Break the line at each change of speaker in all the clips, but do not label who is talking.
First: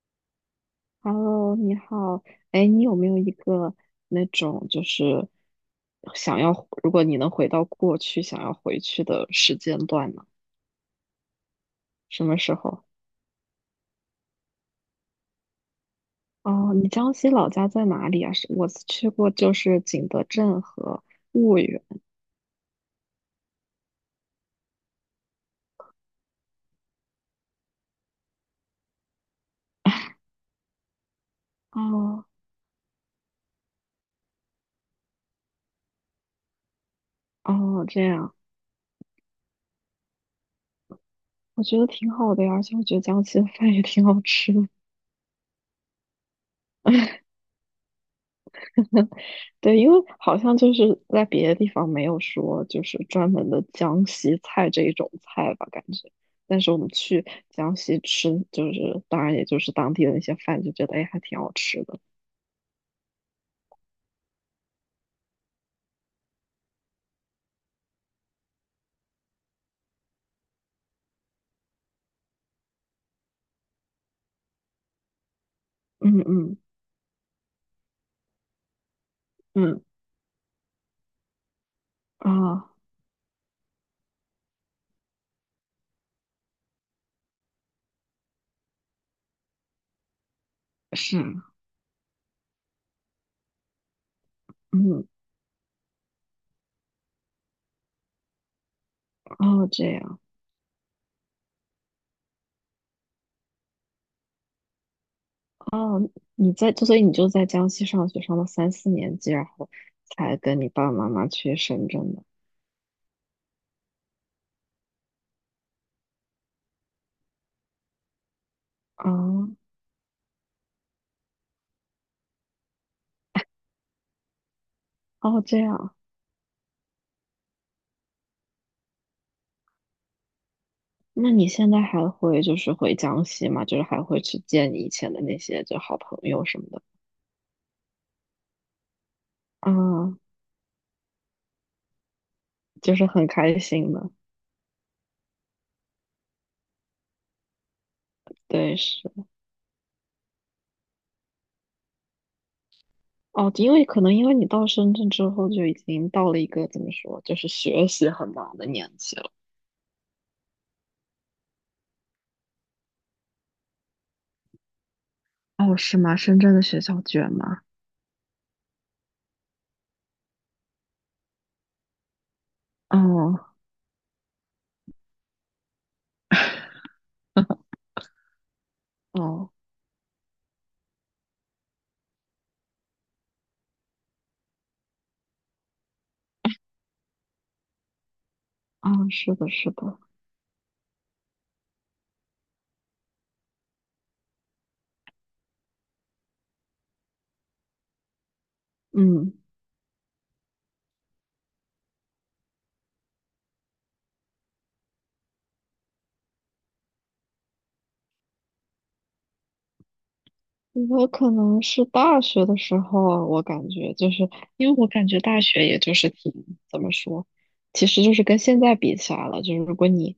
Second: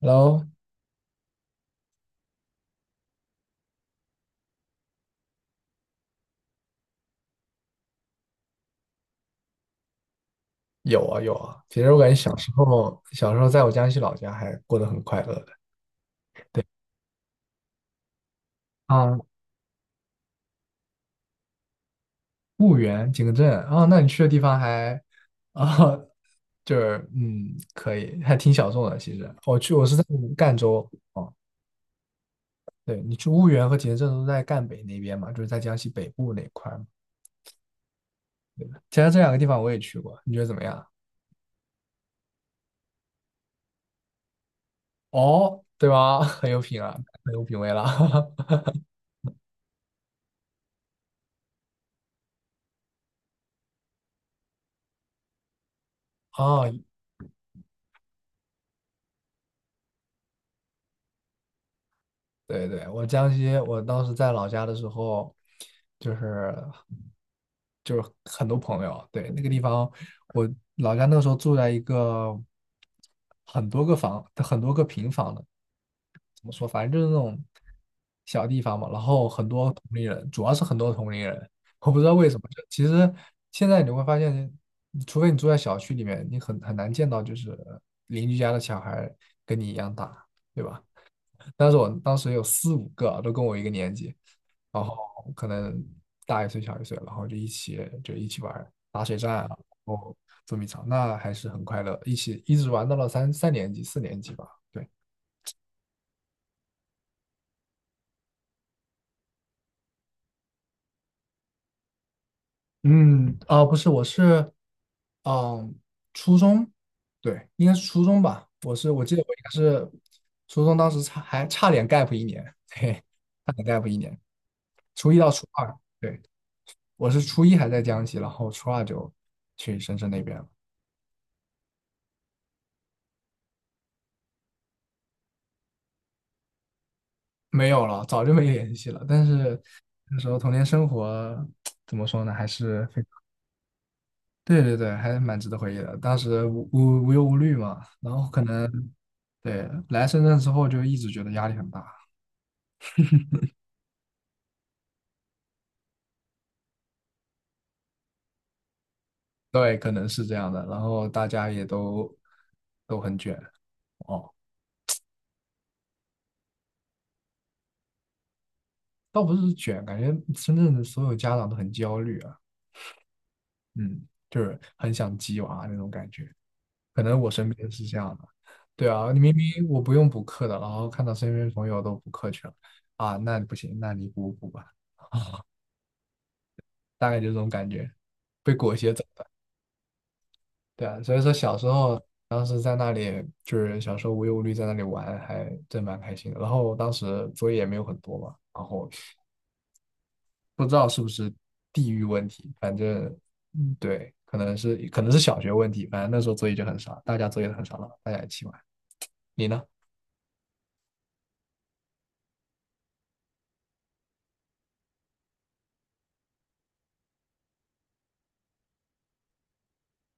然后
Hello，你好，哎，你有没有一个那种就是想要，如果你能回到过去，想要回去的时间段呢？
有啊有啊，其实我感觉
什
小
么
时
时候？
候小时候在我江西老家还过得很快乐的
哦，你江西老家在哪里啊？是我去
啊，
过，就是景德镇和婺源。
婺源、景德镇啊，那你去的地方还啊，就是可以，还挺小众的。其实我去我是在赣州哦，
哦
对你去婺源和景德镇都在赣北那边嘛，就是在江西北部那块儿嘛。
哦，这样。
其实这两个地方我也去过，你觉得怎么样？
我觉得挺好的呀，而且我觉得江西的饭也挺好吃的。
哦，对吧？很有品啊，很有品味了。
对，因为好像就是在别的地方没有说就是专门的江西菜这一种菜吧，感觉。但
哦，
是我们去江西吃，就是当然也就是当地的那些饭，就觉得哎还挺好吃的。
对对，我江西，我当时在老家的时候，就是就是很多朋友，对，那个地方，我老家那个时候住在一个很多个房，很多个平房的，
嗯
怎么
嗯。
说，反正就是那种小地方嘛。然后很多
嗯。
同龄人，主要是很多同龄人，我不知道为什么。就
啊。
其实现在你会发现，除非你住在小区里面，你很难见到就是邻居家的小孩跟你一样大，对吧？
是。
但是我当时有四五个都跟我一个年级，然后
嗯。
可能大一岁小一岁，然后就一起玩儿打水战啊，然
哦，这
后
样。
捉迷藏，那还是很快乐，一起一直玩到了三年级四年级吧。对，
哦。所以你就在江西上学上了三四年级，然后才跟你爸爸妈妈去深圳的。
嗯，啊，不是，我是嗯初中，对，应该是初中吧。我是我
啊。
记得我应该是初中，当时还差点 gap 一年，嘿，差点 gap 一年，初一到
哦，
初
这
二，
样。
对，我是初一还在江西，然后初二就去深圳那边了。
那你现在还会就是回江西吗？就是还会去见你以前的那些就好朋友什么的。
没有了，早就没联系了。但是
啊，
那时候童年生活怎么说呢，还是
就
非
是
常，
很开心的。
对对对，还是蛮值得回忆的。当时无忧无虑嘛，然后可能
对，是。
对来深圳之后就一直觉得压力很大，
哦，因为可能因为你到深圳之后就已经到了一个怎么说，就是学习很忙的年纪了。
对，可能是这样的。然后大家也都很卷哦，
哦，是吗？深圳的学校卷吗？
倒不是卷，感觉深圳的所有家长都很焦虑啊，
哦
嗯，就是很想鸡娃那种感觉。可能我身边是这样的，对啊，你明
哦
明我不用补课的，然后看到身边朋友都补课去了，啊，那不行，那你补补吧，大概就这种感觉，被裹
哦，
挟走的，
是的，是的。
对啊，所以说小时候当时在那里就是小时候无忧无虑在那里玩，还真蛮开心的。然后当时作业也没有很多嘛，然后
嗯。
不知道是不是地域问题，反正嗯对，可能是小学问题，反正那时候作业就很少，大家作业都很少了，大家一起玩，你呢？
我可能是大学的时候啊，我感觉就是因为我感觉大学也就是挺怎么说，其实就是跟现在比起来了，就是如果你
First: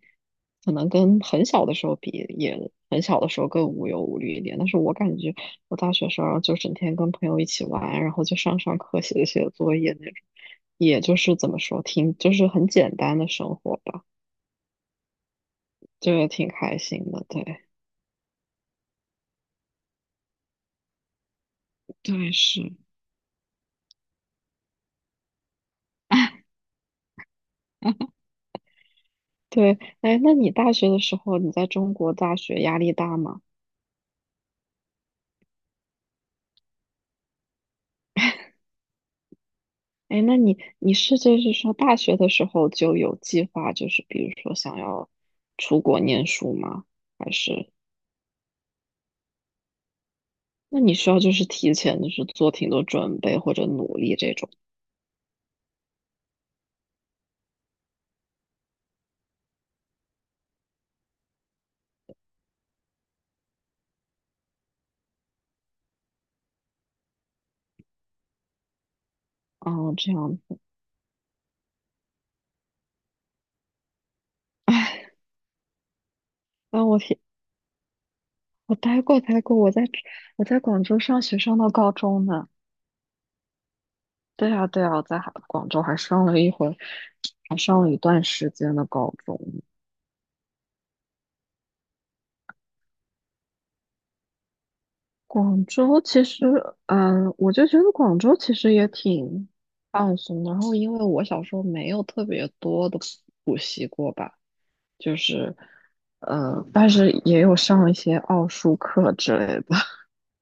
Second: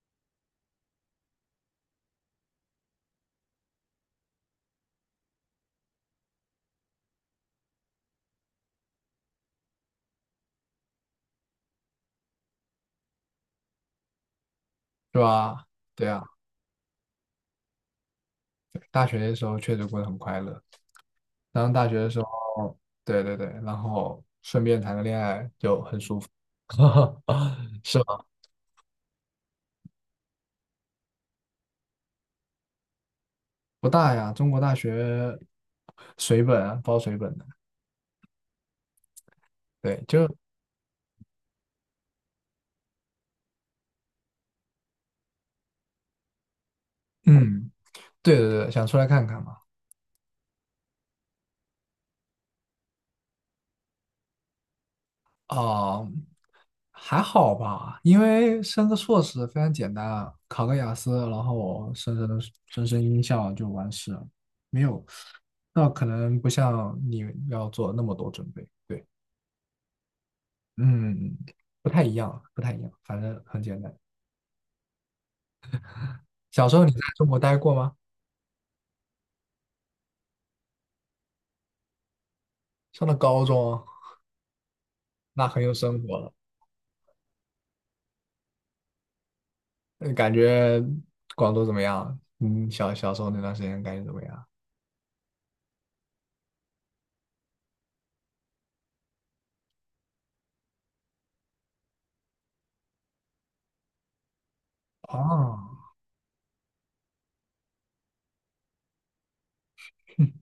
可能跟很小的时候比，也很小的时候更无忧无虑一点。但是我感觉我大学时候就整天跟朋友一起玩，然后就上上课、写写作业那种，也就是怎么说，挺就是很简单的生活吧，
是吧？对
就也
啊。
挺开心的。对，
大学的时候确实过得很快乐，然后大学的时
对，是。
候，对对对，然后顺便谈个恋爱就很舒服，是吗？
对，哎，那你大学的时候，你在中国大学压力大吗？
不大呀，中国大学水本啊，包水本的，对，
哎，
就
那你是就是说大学的时候就有计划，就是比如说想要出国念书吗？还
嗯，
是
对对对，想出来看看嘛，
那你需要就是提前就是做挺多准备或者努力这种？
啊、还好吧，因为升个硕士非常简单啊，考个雅思，然后升音效就完事了，没有，那可能不像你要做那么多准备，对。
哦，这样子。
嗯，不太一样，不太一样，反正很简单。
哎，
小时候
那
你在
我天，
中国待过吗？
我待过待过，我在广州上学上到高中呢。
上了高中，
对啊对啊，我在哈
那很
广
有
州还
生活
上
了。
了一回，还上了一段时间的高中。
那你感觉广州怎么样？嗯，小时候那段时间感觉怎么样？
广州其实，嗯，我就觉得广州其实也挺放松的。然后，因为我小时候没有特别多的补习过吧，就是，
哦，
但是也有上一些奥数课之类的。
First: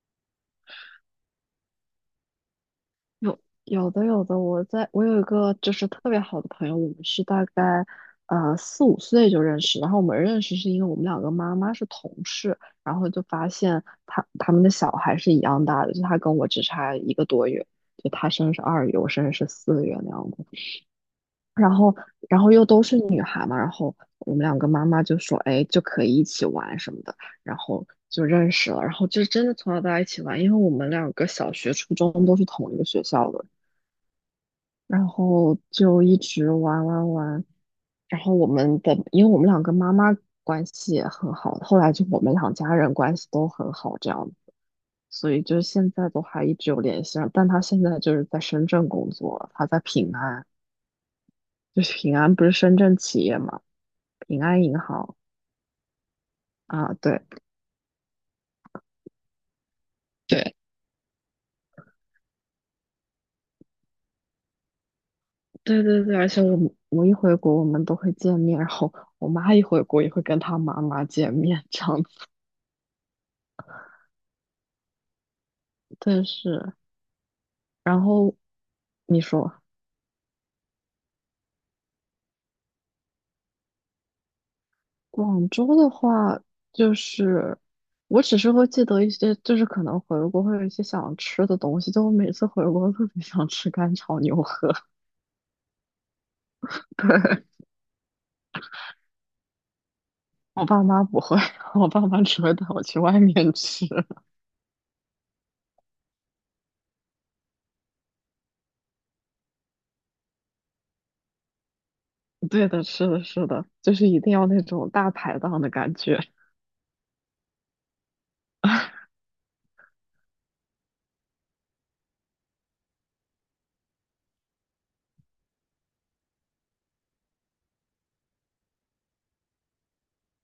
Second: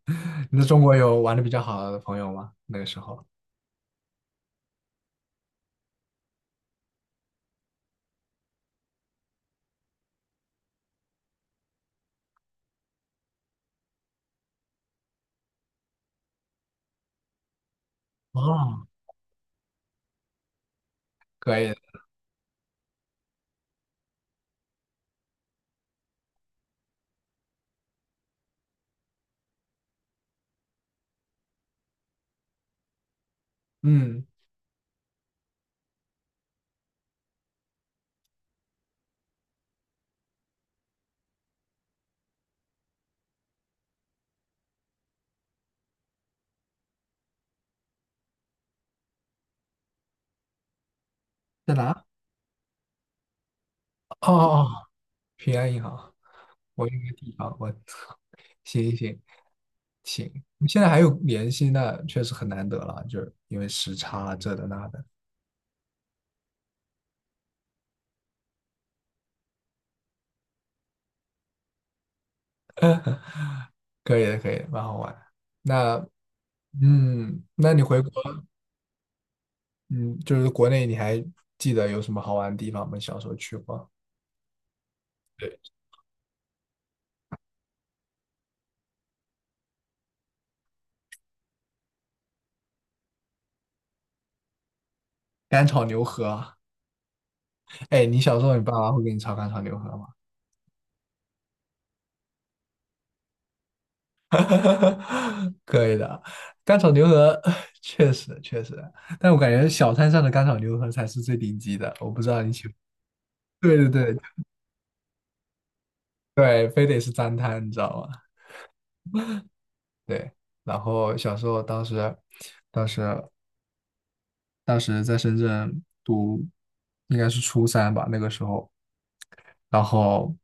你在中国有玩的比较好的朋友吗？那个时候？
有有的有的，我有一个就是特别好的朋友，我们是大概4、5岁就认识，然后我们认识是因为我们两个妈妈是同事，然后就发现他们的小孩是一样大的，就他跟我只差一个多月，就他生日是
哦，
2月，我生日是4月那样子，
可以的
然后然后又都是女孩嘛，然后我们两个妈妈就说，哎，就可以一起玩什么的，然后就认识了，然后就真的从小到大一起玩，因为我们两个小学、初中都是同一个学校的。
嗯，
然后就一直玩玩玩，然后我们的，因为我们两个妈妈关系也很好，后来就我们两家人关系都很好，这样子，所以就现在都还一直有联系上但他现在就是在深圳工作了，他在平安，
在
就是
哪？
平安不是深圳企业嘛，
哦哦，
平安
哦
银行
平安银行，我
啊，
有一个
对
地方，我 操，行行行，
对
你现在还有联系，那确实很难得了，就是因为时差啊这的那的。
对对对，而且我一回国我们都会见面，然后我妈一回国也会跟她妈妈见面，这样子，
可以的，可以的蛮好玩的。那，
但是
那你回
然
国，
后你说。
嗯，就是国内，你还记得有什么好玩的地方吗？小时候去过？
广
对，
州的话，就是我只是会记得一些，就是可能回国会有一些想吃的东西，就我每次回国都特别想吃干炒牛河。
干炒牛河啊。
对，
哎，你小时候你爸妈会给你炒干炒牛河吗？
我爸妈不会，我爸妈只会带我去外面吃。
可以的，干炒牛河 确实确实，但我感觉小摊上的干炒牛河才是最顶级的。我不知道 你喜
对
欢，
的，是的，是 的，
对对
就是一
对
定要那种大排档的感觉。
对，非得是脏摊，你知道吗？对。然后小时候当时当时在深圳读，应该是初三吧，那个时候，然后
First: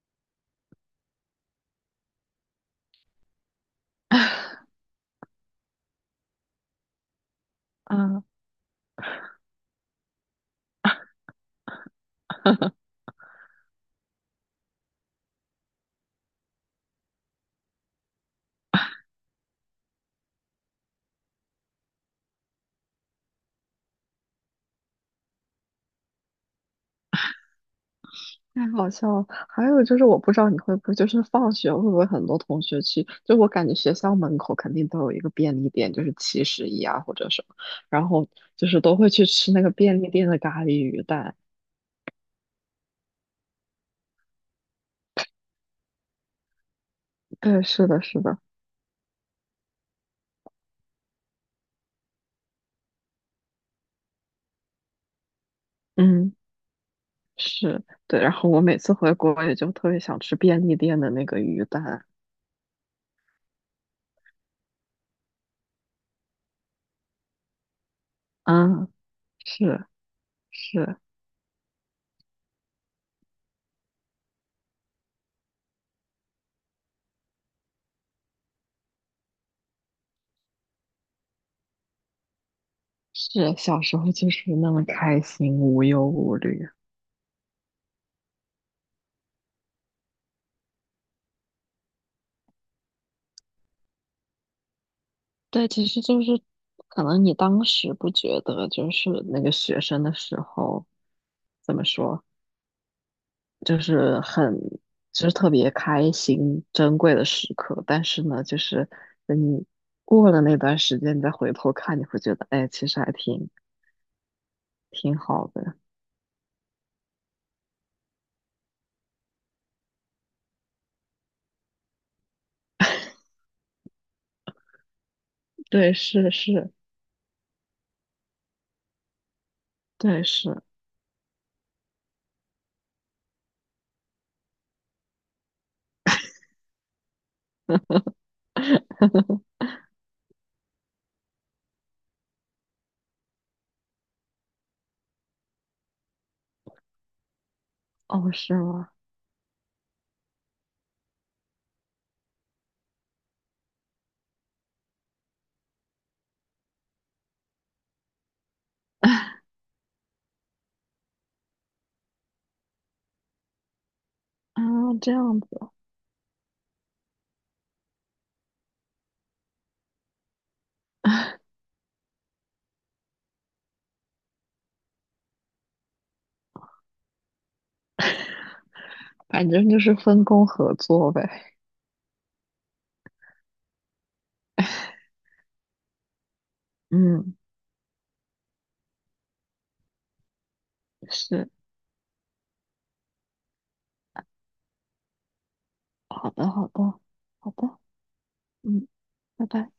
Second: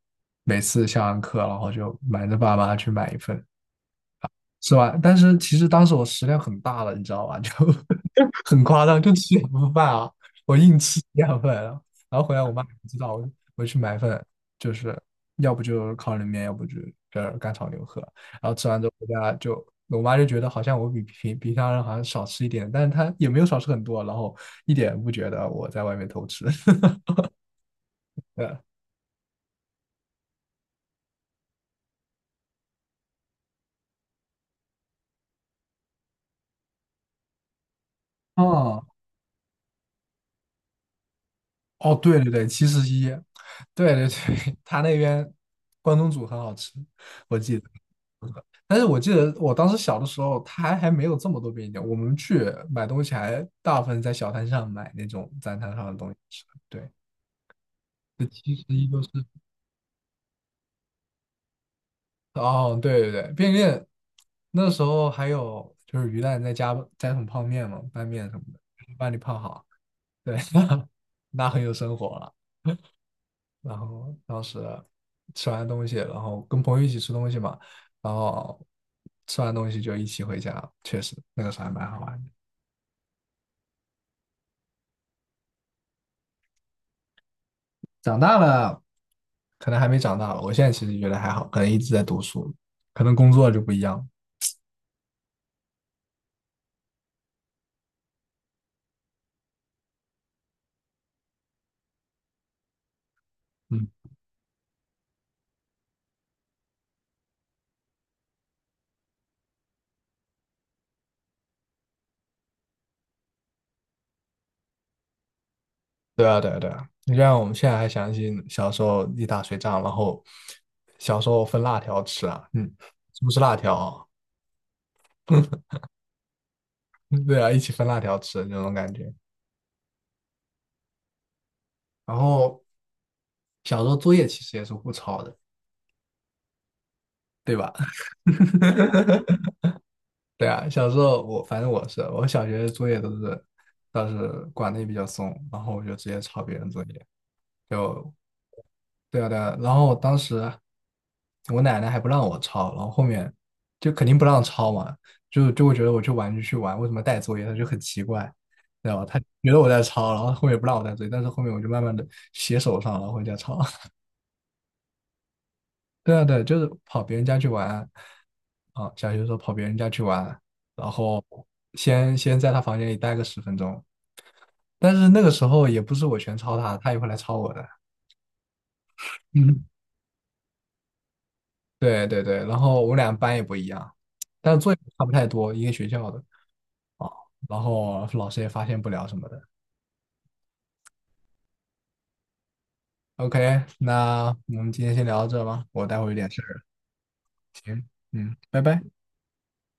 每次下完课，然后就瞒着爸妈去买一份，是吧？但是其实当时我食量很大了，你知道吧？就
啊。
很夸张，就吃2份饭啊，我硬吃两份啊然后回来我妈也不知道，我去买份，就是要不就烤冷面，要不就这干炒牛河，然后吃完之后回家就。我妈就觉得好像我比平常人好像少吃一点，但是她也没有少吃很多，然后一点不觉得我在外面偷吃。对，
太好笑了！还有就是，我不知道你会不会，就是放学会不会很多同学去？就我感觉学校门口肯定都有一个便利店，就是七十一啊或者什么，然后就是
哦
都会去吃那个便利店的咖喱鱼蛋。
哦，对对对，7-Eleven，对对对，他那边关东煮很好吃，我记
对，
得。
是的，是的，
但是我记得我当时小的时候，它还没有这么多便利店，我们去买东西还大部分在小摊上买那种在摊上的东西
嗯，
吃。对，
是，对。
这
然后
其
我
实
每
一
次
旧是
回国也就特别想吃便利店的那个鱼蛋。
哦，对对对，便利店那时候还有就是鱼蛋再加桶泡面嘛，拌面什么的，
嗯，
把你泡好。
是
对，
是
那很有生活了。然后当时吃完东西，然后跟朋友一起吃东西嘛，然后吃完东西就一起回家，确实那个时候还蛮好玩的。
是，小时候就是那么开心，无忧无虑。
长大了，可能还没长大吧我现在其实觉得还好，可能一直在读书，可能工作就不一样了
对，其实就是可能你当时不觉得，就是那个学生的时候，怎么说，就
嗯，
是很，就是特别开心、珍贵的时刻。但是呢，就是等你过了那段时间，你再回头看，你会觉得，哎，其实还挺好的。
对啊，对啊，对啊。你就像我们现在还想起小时候一打水仗，然后小时候分辣条吃啊，嗯，是不是辣条啊
对，是是，
嗯 对啊，一起分辣条吃那种感觉。
对是。
然后小时候作业其实也是互抄的，对吧？对啊，小时候反正我小学的作业都是倒是管的也比较松，然后我就直接抄别人作业，就
哦，是吗？
对啊对啊。然后当时我奶奶还不让我抄，然后后面就肯定不让抄嘛，就会觉得我去玩就去玩，为什么带作业？她就很奇怪，知道吧？她觉得我在抄，然后后面不让我带作业，但是后面我就慢慢的写手上，然后回家抄。
啊，这样子，
对啊对啊，就是跑别人家去玩。啊，小学的时候跑别人家去玩，然后先在他房间里待个10分钟，但是那个时候也不是我全抄他，他也会来抄我的。
反
嗯。
正就是分工合作呗。
对对对，然后我们俩班也不一样，但是作业差不太多，一个学校的啊，
嗯，
然后老师也发现不了什么的。
是，
OK，那我们今天先聊到这吧，我待会儿有点
好
事
的，
儿。
好的，好的，
行，嗯，拜拜。
嗯，拜拜。